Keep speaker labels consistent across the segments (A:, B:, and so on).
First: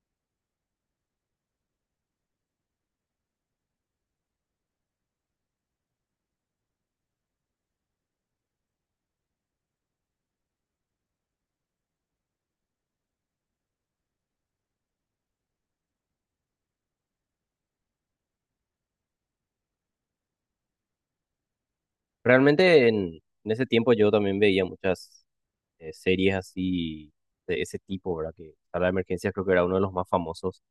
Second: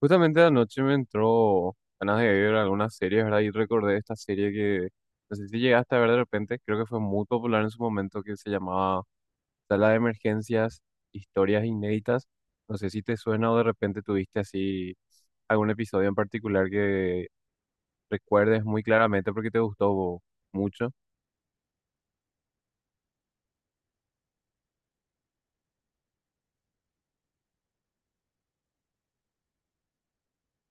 A: Justamente anoche me entró ganas de ver algunas series, ¿verdad? Y recordé esta serie que no sé si llegaste a ver de repente, creo que fue muy popular en su momento, que se llamaba Sala de Emergencias, Historias Inéditas. No sé si te suena o de repente tuviste así algún episodio en particular que recuerdes muy claramente porque te gustó mucho.
B: Realmente en ese tiempo yo también veía muchas series así de ese tipo, ¿verdad? Que a la emergencias creo que era uno de los más famosos,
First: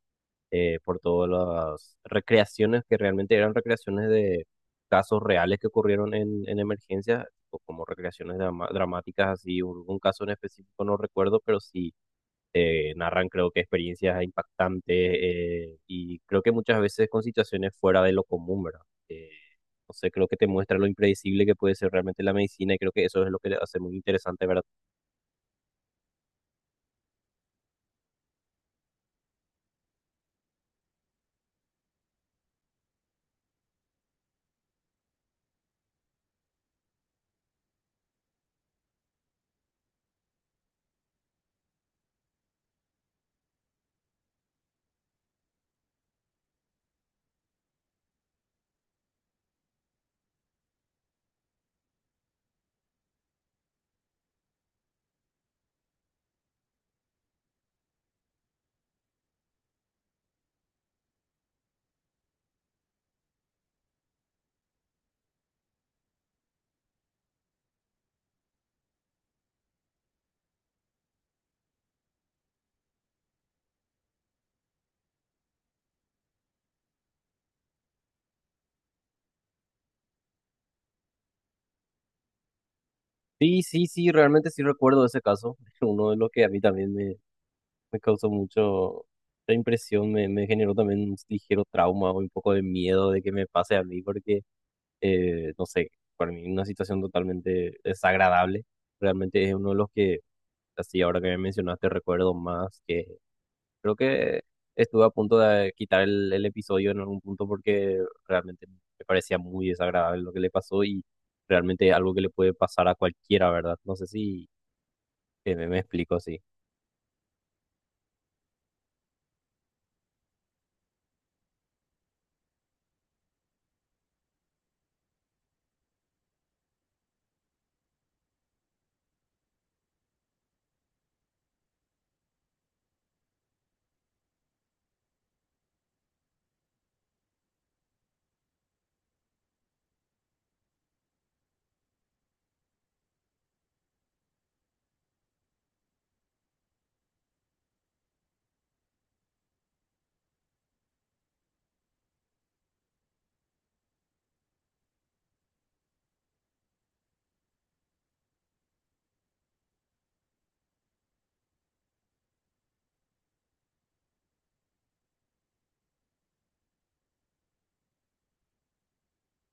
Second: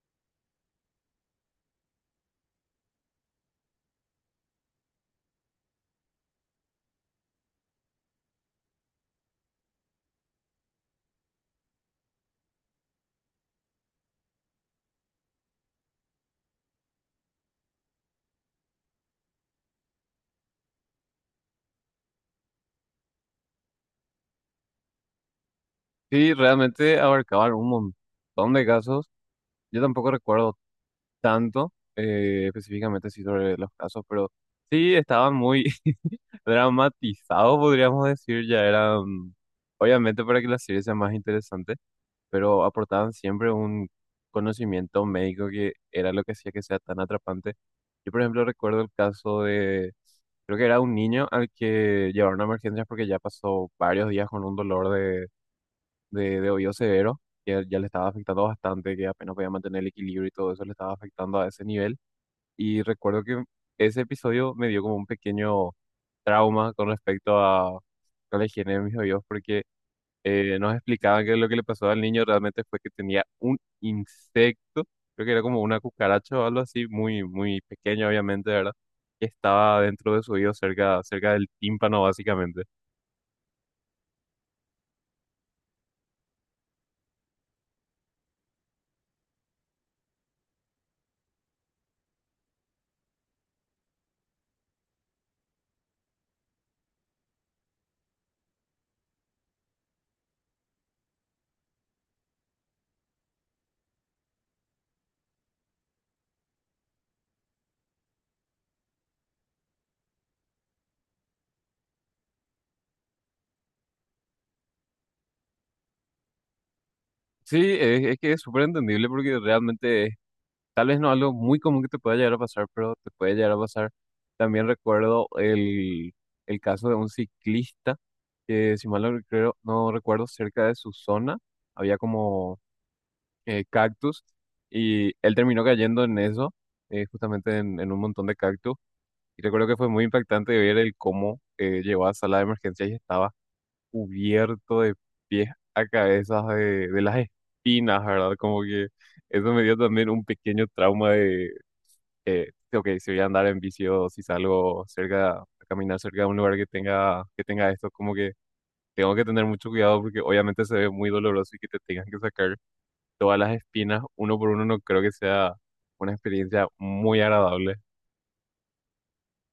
B: por todas las recreaciones que realmente eran recreaciones de casos reales que ocurrieron en emergencias, o como recreaciones dramáticas así, un caso en específico no recuerdo, pero sí narran creo que experiencias impactantes, y creo que muchas veces con situaciones fuera de lo común, ¿verdad? Eh, no sé, creo que te muestra lo impredecible que puede ser realmente la medicina y creo que eso es lo que le hace muy interesante, ¿verdad?
A: Sí, realmente abarcaban un montón de casos. Yo tampoco recuerdo tanto específicamente sí sobre los casos, pero sí estaban muy dramatizados, podríamos decir, ya eran, obviamente para que la serie sea más interesante, pero aportaban siempre un conocimiento médico que era lo que hacía que sea tan atrapante. Yo, por ejemplo, recuerdo el caso de, creo que era un niño al que llevaron a emergencias porque ya pasó varios días con un dolor de oído severo, que ya le estaba afectando bastante, que apenas podía mantener el equilibrio y todo eso le estaba afectando a ese nivel. Y recuerdo que ese episodio me dio como un pequeño trauma con respecto a la higiene de mis oídos, porque nos explicaban que lo que le pasó al niño realmente fue que tenía un insecto, creo que era como una cucaracha o algo así, muy, muy pequeño, obviamente, ¿verdad? Que estaba dentro de su oído, cerca, cerca del tímpano, básicamente.
B: Sí, sí, sí, realmente sí recuerdo ese caso, uno de los que a mí también me causó mucho. La impresión me generó también un ligero trauma o un poco de miedo de que me pase a mí porque, no sé, para mí una situación totalmente desagradable. Realmente es uno de los que. Así, ahora que me mencionaste, recuerdo más que creo que estuve a punto de quitar el episodio en algún punto porque realmente me parecía muy desagradable lo que le pasó y realmente algo que le puede pasar a cualquiera, ¿verdad? No sé si me explico así.
A: Sí, es que es súper entendible porque realmente tal vez no algo muy común que te pueda llegar a pasar, pero te puede llegar a pasar. También recuerdo el caso de un ciclista que, si mal no recuerdo, no recuerdo, cerca de su zona había como cactus y él terminó cayendo en eso, justamente en un montón de cactus. Y recuerdo que fue muy impactante ver el cómo llegó a sala de emergencia y estaba cubierto de pies a cabezas de las espinas, ¿verdad? Como que eso me dio también un pequeño trauma de, ok, si voy a andar en bici o si salgo cerca, a caminar cerca de un lugar que tenga esto, como que tengo que tener mucho cuidado porque obviamente se ve muy doloroso y que te tengan que sacar todas las espinas uno por uno, no creo que sea una experiencia muy agradable.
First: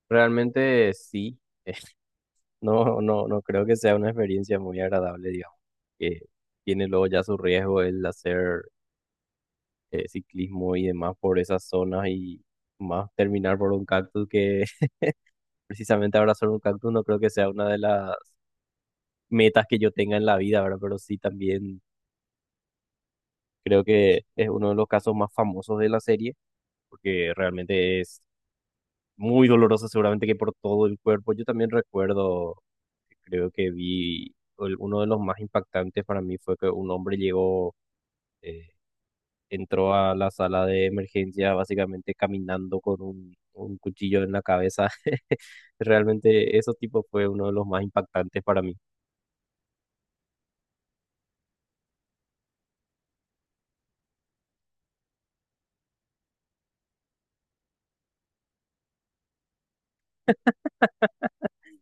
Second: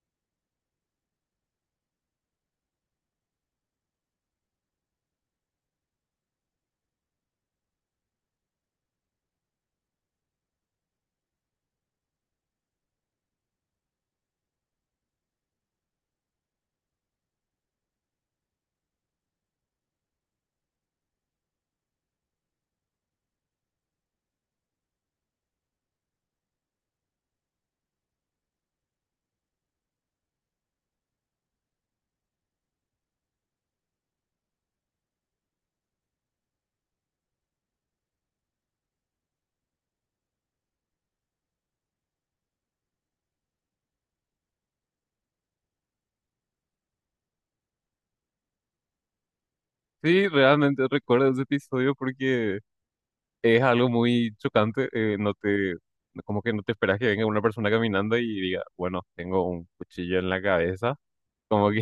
B: Realmente sí, no, no, no creo que sea una experiencia muy agradable, digamos, que tiene luego ya su riesgo el hacer ciclismo y demás por esas zonas y más terminar por un cactus que precisamente abrazar un cactus no creo que sea una de las metas que yo tenga en la vida, ¿verdad? Pero sí también creo que es uno de los casos más famosos de la serie, porque realmente es muy doloroso, seguramente que por todo el cuerpo. Yo también recuerdo, creo que vi, uno de los más impactantes para mí fue que un hombre llegó, eh, entró a la sala de emergencia básicamente caminando con un cuchillo en la cabeza. Realmente eso tipo fue uno de los más impactantes para mí.
A: Sí, realmente recuerdo ese episodio porque es algo muy chocante, no te, como que no te esperas que venga una persona caminando y diga, bueno, tengo un cuchillo en la cabeza, como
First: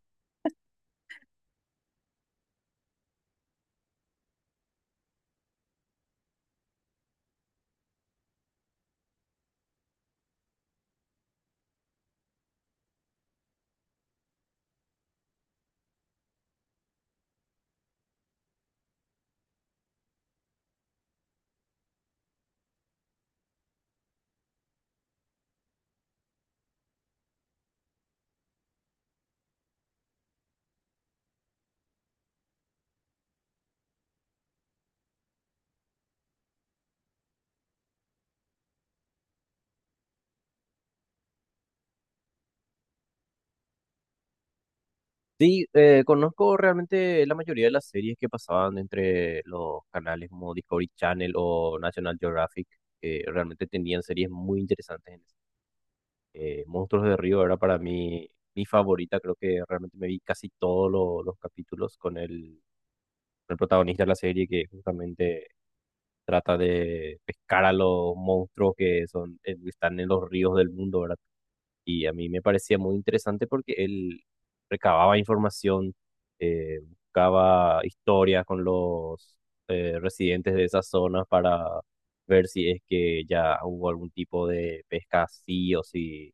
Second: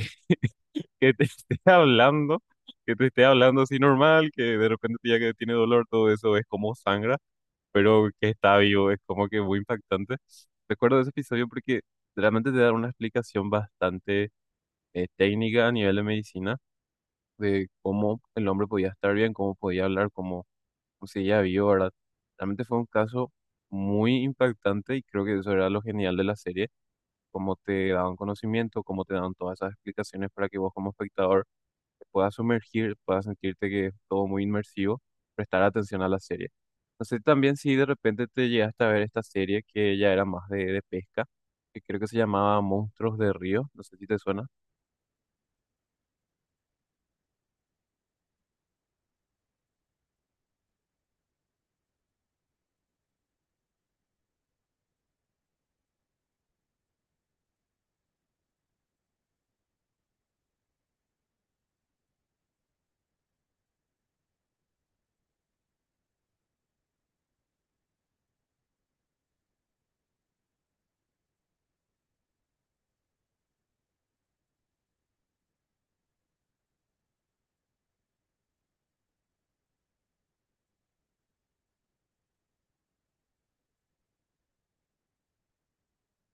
A: que te esté hablando, que te esté hablando así normal, que de repente ya que tiene dolor, todo eso es como sangra, pero que está vivo, es como que muy impactante. Recuerdo ese episodio porque realmente te da una explicación bastante técnica a nivel de medicina de cómo el hombre podía estar bien, cómo podía hablar, cómo seguía vivo, ¿verdad? Realmente fue un caso muy impactante y creo que eso era lo genial de la serie, cómo te daban conocimiento, cómo te daban todas esas explicaciones para que vos como espectador te puedas sumergir, puedas sentirte que es todo muy inmersivo, prestar atención a la serie. No sé también si de repente te llegaste a ver esta serie que ya era más de pesca, que creo que se llamaba Monstruos de Río, no sé si te suena.
B: Sí, conozco realmente la mayoría de las series que pasaban entre los canales como Discovery Channel o National Geographic, que realmente tenían series muy interesantes. Monstruos de Río era para mí mi favorita, creo que realmente me vi casi todos los capítulos con el protagonista de la serie que justamente trata de pescar a los monstruos que son, están en los ríos del mundo, ¿verdad? Y a mí me parecía muy interesante porque él recababa información, buscaba historias con los residentes de esas zonas para ver si es que ya hubo algún tipo de pesca así o si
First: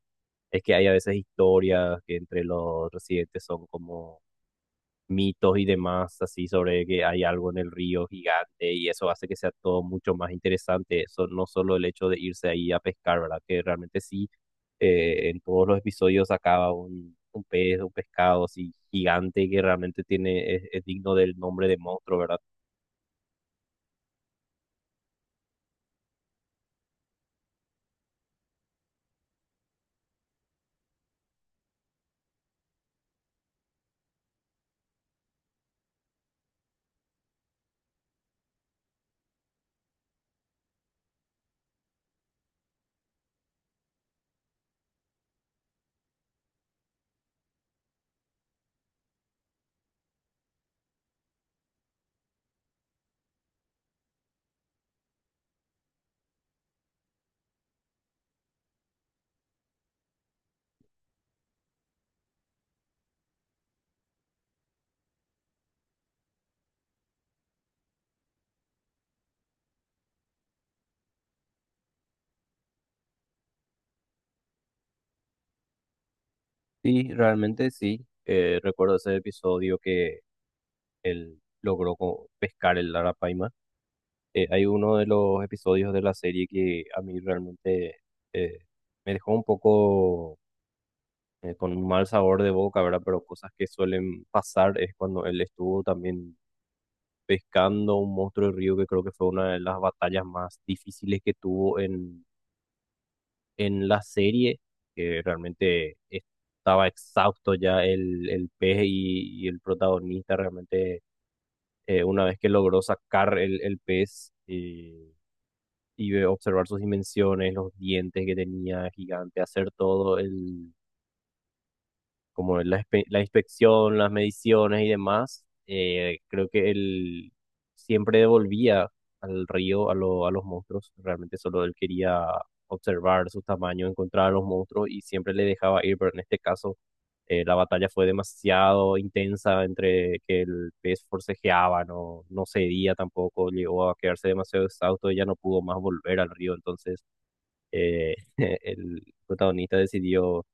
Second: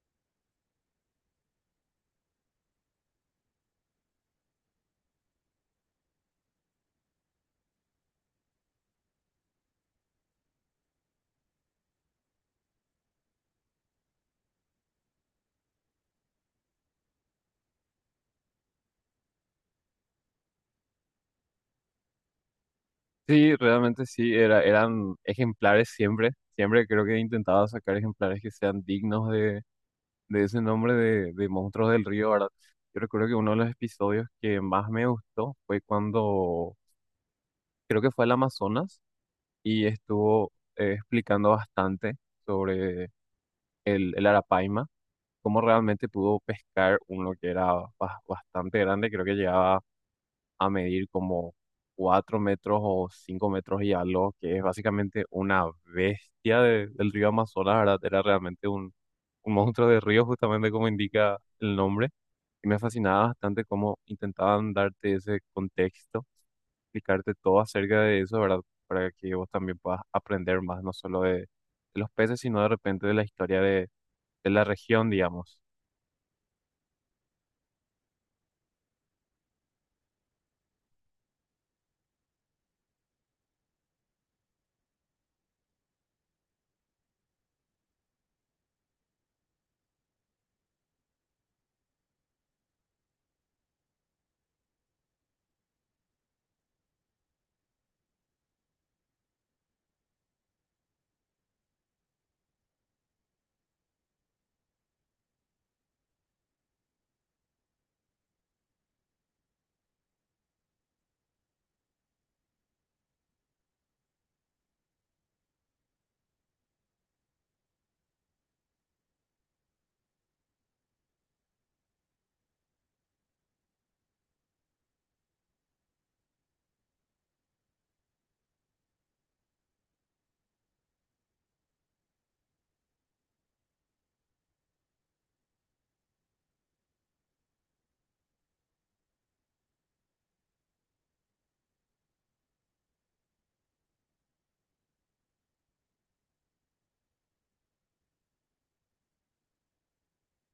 B: es que hay a veces historias que entre los residentes son como mitos y demás, así sobre que hay algo en el río gigante y eso hace que sea todo mucho más interesante. Eso no solo el hecho de irse ahí a pescar, ¿verdad? Que realmente sí, en todos los episodios acaba un pez, un pescado así gigante que realmente tiene, es digno del nombre de monstruo, ¿verdad?
A: Sí, realmente sí, era, eran ejemplares siempre, siempre creo que he intentado sacar ejemplares que sean dignos de ese nombre de Monstruos del Río, ¿verdad? Yo recuerdo que uno de los episodios que más me gustó fue cuando, creo que fue al Amazonas y estuvo explicando bastante sobre el arapaima, cómo realmente pudo pescar uno que era bastante grande, creo que llegaba a medir como 4 metros o 5 metros y algo, que es básicamente una bestia del río Amazonas, ¿verdad? Era realmente un monstruo de río, justamente como indica el nombre. Y me fascinaba bastante cómo intentaban darte ese contexto explicarte todo acerca de eso, ¿verdad? Para que vos también puedas aprender más, no solo de los peces, sino de repente de la historia de la región, digamos.
B: Sí, realmente sí. Recuerdo ese episodio que él logró pescar el arapaima. Hay uno de los episodios de la serie que a mí realmente eh, me dejó un poco, con un mal sabor de boca, ¿verdad? Pero cosas que suelen pasar es cuando él estuvo también pescando un monstruo de río que creo que fue una de las batallas más difíciles que tuvo en la serie, que realmente estaba exhausto ya el pez y el protagonista realmente, una vez que logró sacar el pez. Y observar sus dimensiones, los dientes que tenía gigante, hacer todo el, como la, la inspección, las mediciones y demás, creo que él siempre devolvía al río a, a los monstruos. Realmente solo él quería observar su tamaño, encontrar a los monstruos y siempre le dejaba ir, pero en este caso, la batalla fue demasiado intensa entre que el pez forcejeaba, no, no cedía tampoco, llegó a quedarse demasiado exhausto y ya no pudo más volver al río. Entonces, el protagonista decidió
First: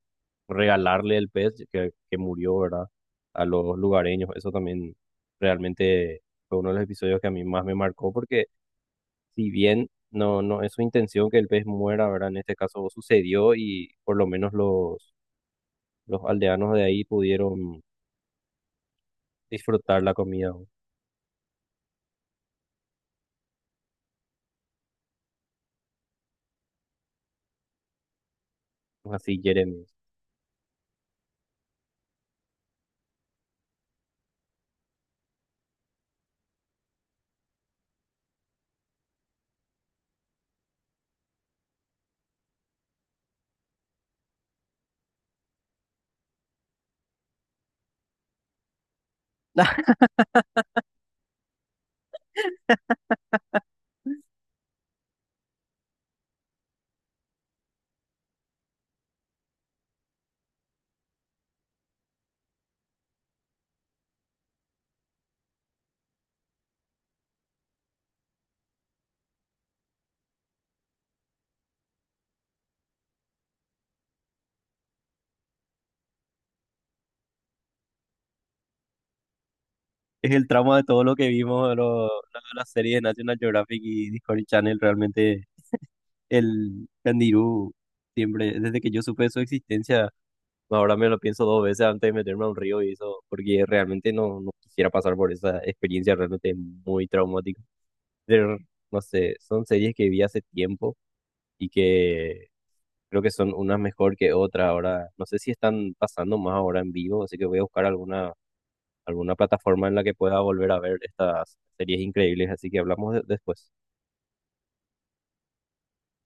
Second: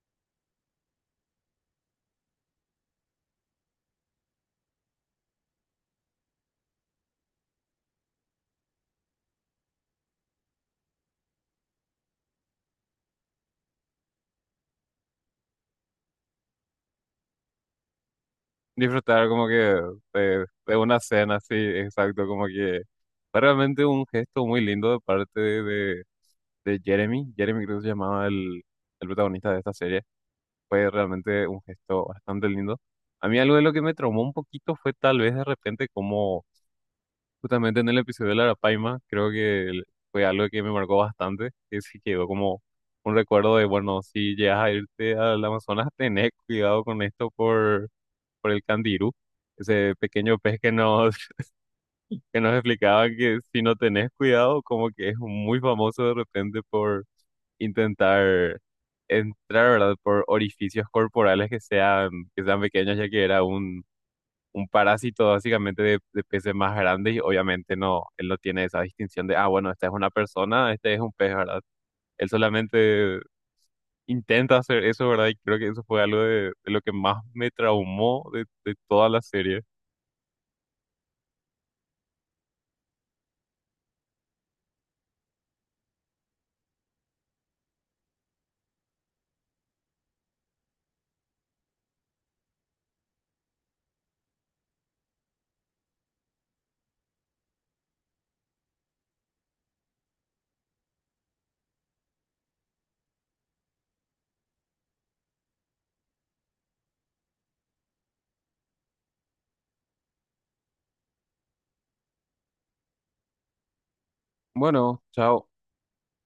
B: regalarle el pez que murió, ¿verdad? A los lugareños. Eso también realmente fue uno de los episodios que a mí más me marcó porque si bien no, no es su intención que el pez muera, ¿verdad? En este caso sucedió y por lo menos los aldeanos de ahí pudieron
A: Disfrutar como que
B: disfrutar la comida. ¿No?
A: de una cena, sí, exacto, como que fue realmente un gesto muy lindo de parte de Jeremy. Jeremy creo que se llamaba el
B: Así,
A: protagonista de esta
B: Jeremy.
A: serie. Fue realmente un gesto bastante lindo. A mí algo de lo que me traumó un poquito fue tal vez de repente como justamente en el episodio de la Arapaima, creo que fue algo que me marcó bastante, que sí quedó como un recuerdo de, bueno, si llegas a irte al Amazonas, tenés cuidado con esto por el candirú, ese pequeño pez que nos, que nos explicaba que si no tenés cuidado, como que es muy famoso de repente por intentar entrar, ¿verdad? Por orificios corporales que sean pequeños, ya que era un parásito básicamente de peces más grandes y obviamente no, él no tiene esa distinción de, ah, bueno, esta es una persona, este es un pez, ¿verdad? Él solamente intenta hacer eso, ¿verdad? Y creo que eso fue algo de lo que más me traumó de toda la serie.
B: Es el trauma de todo lo que vimos de, de la serie de National Geographic y Discovery Channel realmente. El candirú, siempre, desde que yo supe de su existencia, ahora me lo pienso dos veces antes de meterme a un río y eso, porque realmente no, no quisiera pasar por esa experiencia, realmente es muy traumática. Pero, no sé, son series que vi hace tiempo y que creo que son unas mejor que otras ahora. No sé si están pasando más ahora en vivo, así que voy a buscar alguna, alguna plataforma en la que pueda volver a ver estas series increíbles, así que hablamos después.
A: Bueno, chao.